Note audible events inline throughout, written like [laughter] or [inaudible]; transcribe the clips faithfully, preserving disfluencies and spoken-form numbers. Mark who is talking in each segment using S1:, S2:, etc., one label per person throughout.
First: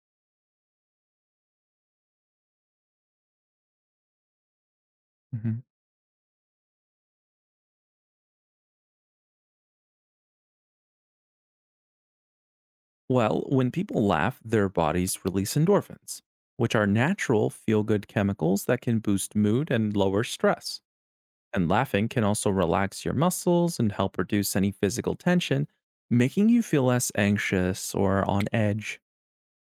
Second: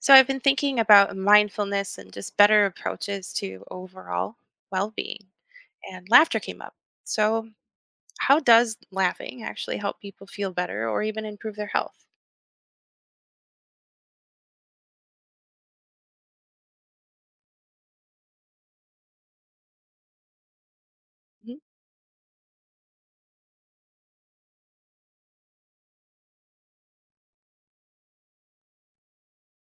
S1: So I've been thinking about mindfulness and just better approaches to overall well being.
S2: Mhm.
S1: And laughter came up. So, how does laughing actually help people feel better or even improve their health?
S2: Well, when people laugh, their bodies release endorphins, which are natural feel good chemicals that can boost mood and lower stress.
S1: Mhm.
S2: And laughing can also relax your muscles and help reduce any physical tension, making you feel less anxious or on edge.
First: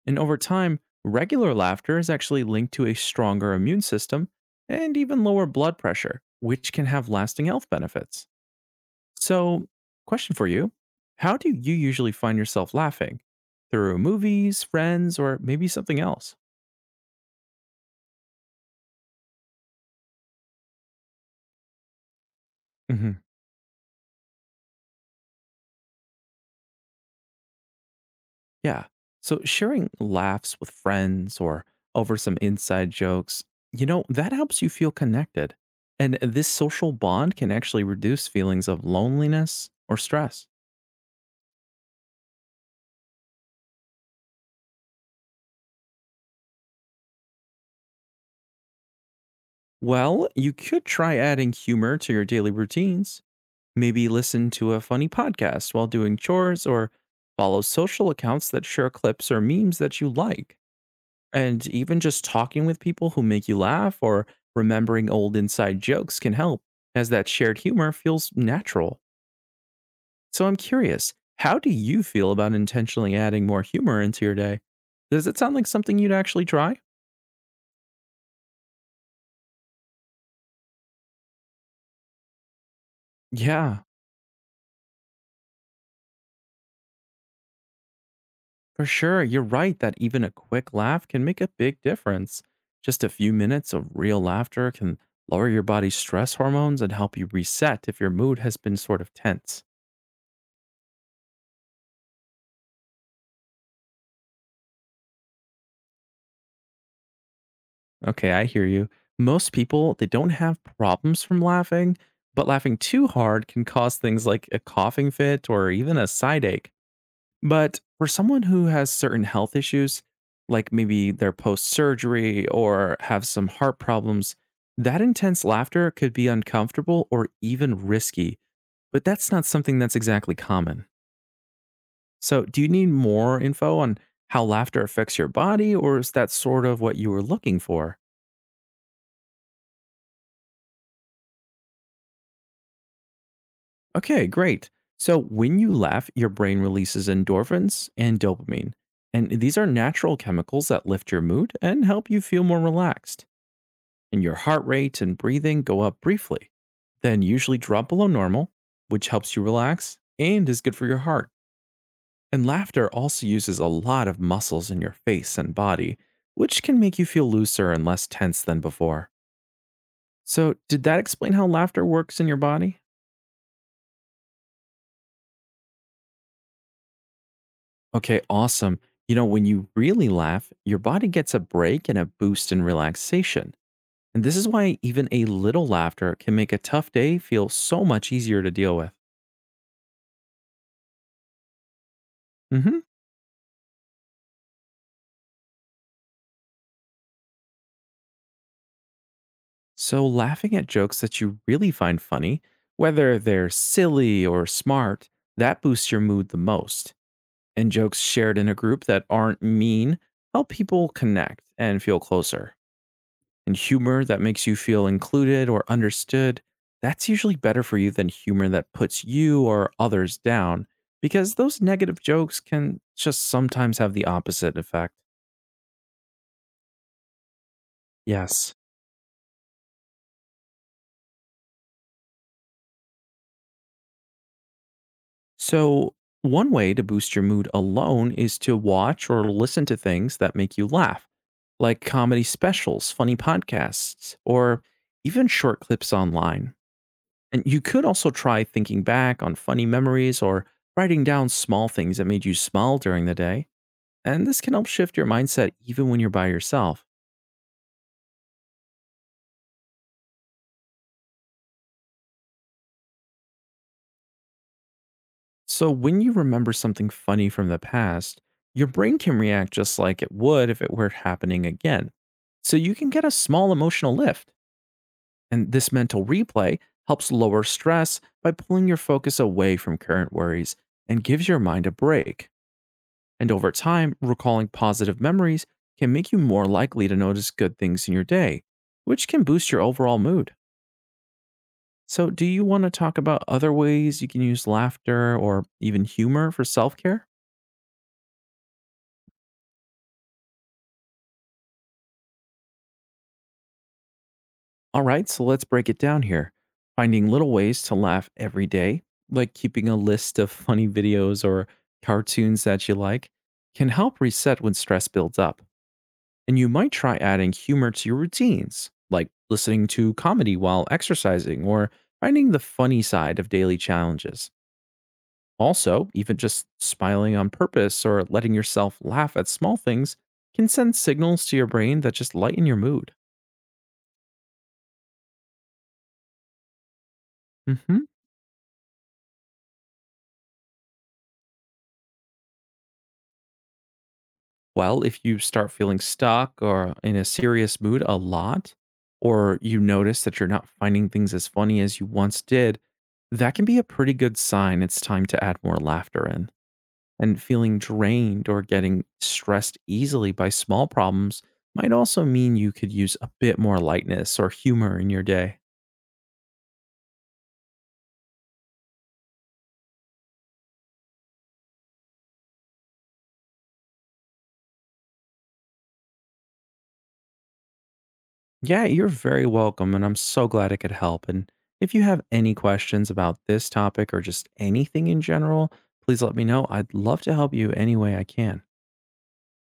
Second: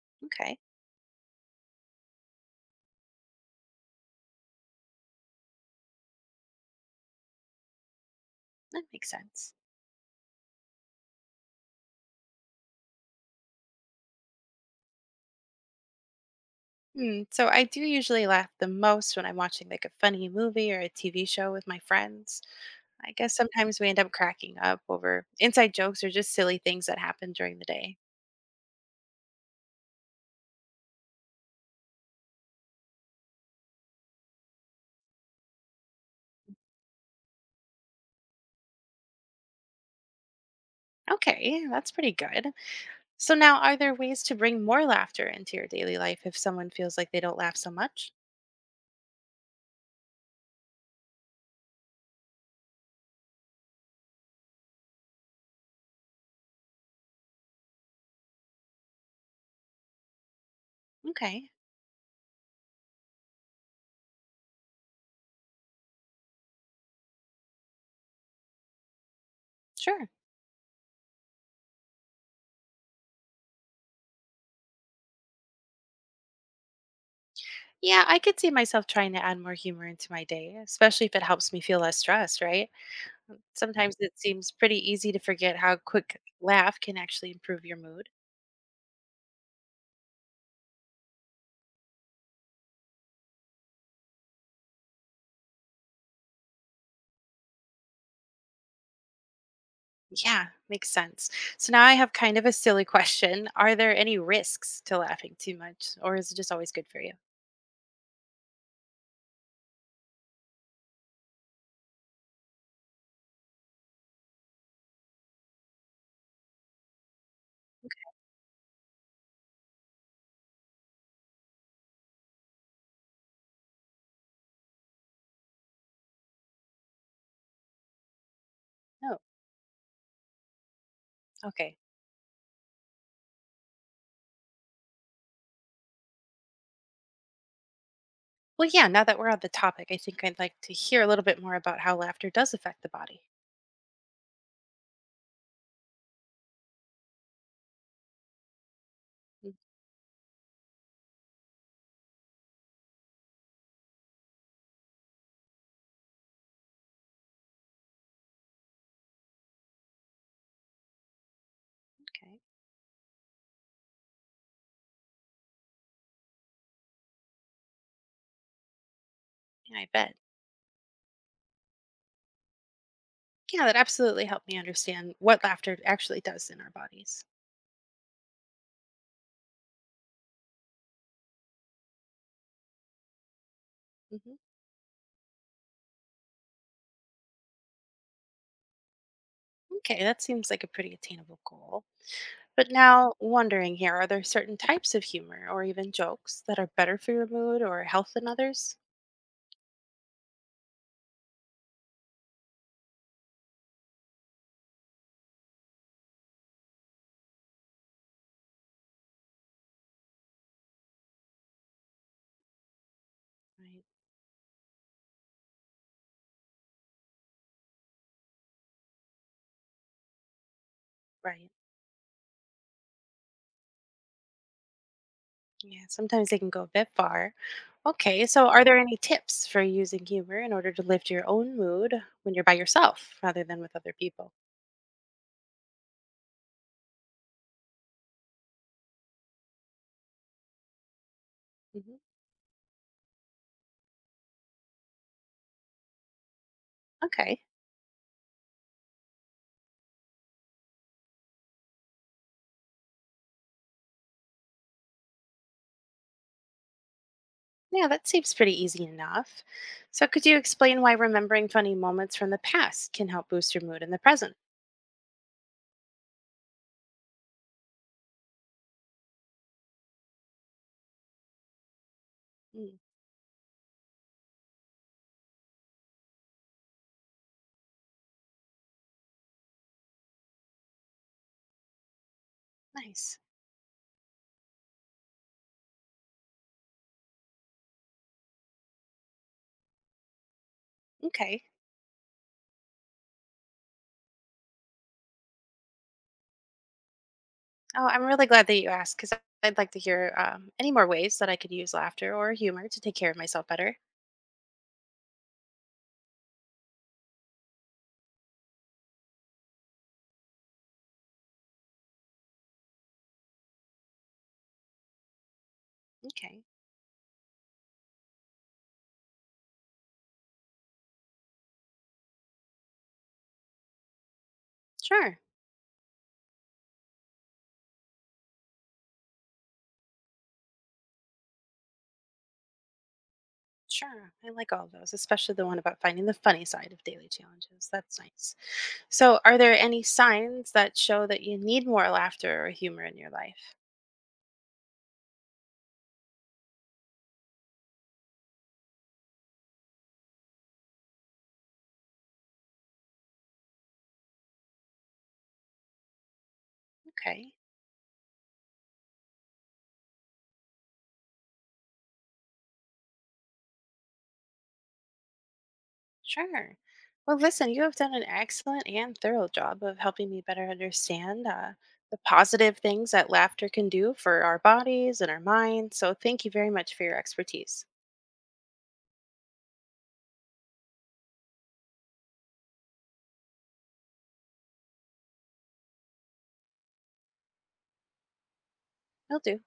S2: And over
S1: Okay,
S2: time, regular laughter is actually linked to a stronger immune system and even lower blood pressure, which can have lasting health benefits.
S1: that makes sense.
S2: So, question for you. How do you usually find yourself laughing? Through movies, friends, or maybe something else?
S1: Hmm, so, I do usually laugh the most when I'm watching like a funny movie or a T V show with my friends.
S2: Hmm.
S1: I guess sometimes we end up cracking up over inside jokes or just silly things that happen during the day.
S2: Yeah. So, sharing laughs with friends or over some inside jokes, you know, that helps you feel connected. And this social bond can actually reduce feelings of loneliness or stress.
S1: Okay, that's pretty good. So now, are there ways to bring more laughter into your daily life if someone feels like they don't laugh so much?
S2: Well, you could try adding humor to your daily routines. Maybe listen to a funny podcast while doing chores or follow social accounts that share clips or memes that you like.
S1: Okay,
S2: And even just talking with people who make you laugh or remembering old inside jokes can help, as that shared humor feels natural.
S1: sure.
S2: So I'm curious, how do you feel about intentionally adding more humor into your day? Does it sound like something you'd actually try?
S1: Yeah, I could see myself trying to add more humor into my day, especially if it helps me feel less stressed, right?
S2: Yeah.
S1: Sometimes it seems pretty easy to forget how a quick laugh can actually improve your mood.
S2: For sure, you're right that even a quick laugh can make a big difference. Just a few minutes of real laughter can lower your body's stress hormones and help you reset if your mood has been sort of tense.
S1: Yeah, makes sense. So now I have kind of a silly [laughs] question. Are there any risks to laughing too much, or is it just always good for you?
S2: Okay, I hear you. Most people, they don't have problems from laughing, but laughing too hard can cause things like a coughing fit or even a side ache. But for someone who has certain health issues, like maybe they're post surgery or have some heart problems, that intense laughter could be uncomfortable or even risky. But
S1: No.
S2: that's not something that's exactly common.
S1: Okay.
S2: So, do you need more info on how laughter affects your body, or is that sort of what you were looking for?
S1: Well, yeah, now that we're on the topic, I think I'd like to hear a little bit more about how laughter does affect the body.
S2: Okay, great. So, when you laugh, your brain releases endorphins and dopamine. And these are natural chemicals that lift your mood and help you feel more relaxed. And your heart rate and breathing go up briefly, then usually drop below normal, which helps you relax and is good for your heart.
S1: Okay.
S2: And laughter also uses a lot of muscles in your face and body, which can make you feel looser and less tense than before.
S1: Yeah, I bet.
S2: So, did that explain how laughter works in your body?
S1: Yeah, that absolutely helped me understand what laughter actually does in our bodies.
S2: Okay, awesome. You know, when you really laugh, your body gets a break and a boost in relaxation. And
S1: Hmm.
S2: this is why even a little laughter can make a tough day feel so much easier to deal with.
S1: Okay, that seems like a pretty attainable goal. But
S2: Hmm.
S1: now, wondering here, are there certain types of humor or even jokes that are better for your mood or health than others?
S2: So, laughing at jokes that you really find funny, whether they're silly or smart, that boosts your mood the most. And jokes shared in a group that aren't mean help people connect and feel closer. And
S1: Right,
S2: humor that makes you feel included or understood, that's usually better for you than humor that puts you or others down, because
S1: right.
S2: those negative jokes can just sometimes have the opposite effect.
S1: Yeah, sometimes they can go a bit far. Okay, so
S2: Yes.
S1: are there any tips for using humor in order to lift your own mood when you're by yourself rather than with other people?
S2: So, one way to boost your mood alone is to watch or listen to things that make you laugh, like
S1: Hmm.
S2: comedy specials, funny podcasts, or even short clips online.
S1: Okay.
S2: And you could also try thinking back on funny memories or writing down small things that made you smile during the day. And this can help shift your mindset even when you're by yourself.
S1: Yeah, that seems pretty easy enough. So, could you explain why remembering funny moments from the past can help boost your mood in the present?
S2: So, when you remember something funny from the past, your brain can react just like it would if it were happening again. So, you
S1: Mm.
S2: can get a small emotional lift. And this mental replay helps lower stress by pulling your focus away from current worries and gives your mind a break.
S1: Nice.
S2: And over time, recalling positive memories can make you more likely to notice good things in your day, which can boost your overall mood.
S1: Okay.
S2: So, do you want to talk about other ways you can use laughter or even humor for self care?
S1: Oh, I'm really glad that you asked because I'd like to hear um, any more ways that I could use laughter or humor to take care of myself better.
S2: All right, so let's break it down here. Finding little ways to laugh every day, like keeping a list of funny videos or cartoons that you like, can help reset when stress builds up. And
S1: Okay.
S2: you might try adding humor to your routines, like listening to comedy while exercising or finding the funny side of daily challenges.
S1: Sure.
S2: Also, even just smiling on purpose or letting yourself laugh at small things can send signals to your brain that just lighten your mood.
S1: Sure. I like all of those, especially the one about finding the funny side of daily challenges.
S2: Hmm.
S1: That's nice. So, are there any signs that show that you need more laughter or humor in your life?
S2: Well, if you start feeling stuck or in a serious mood a lot, or you notice that you're not finding things as funny as you once did, that can be a pretty good sign it's time to add more laughter in. And
S1: Okay.
S2: feeling drained or getting stressed easily by small problems might also mean you could use a bit more lightness or humor in your day.
S1: Sure. Well, listen, you have done an excellent and thorough job of helping me better understand uh, the positive things that laughter can do for our bodies and our minds. So, thank you very much for your expertise.
S2: Yeah, you're very welcome, and I'm so glad I could help. And if you have any questions about this topic or just anything in general, please let me know. I'd love to help you any way I can.
S1: Will do.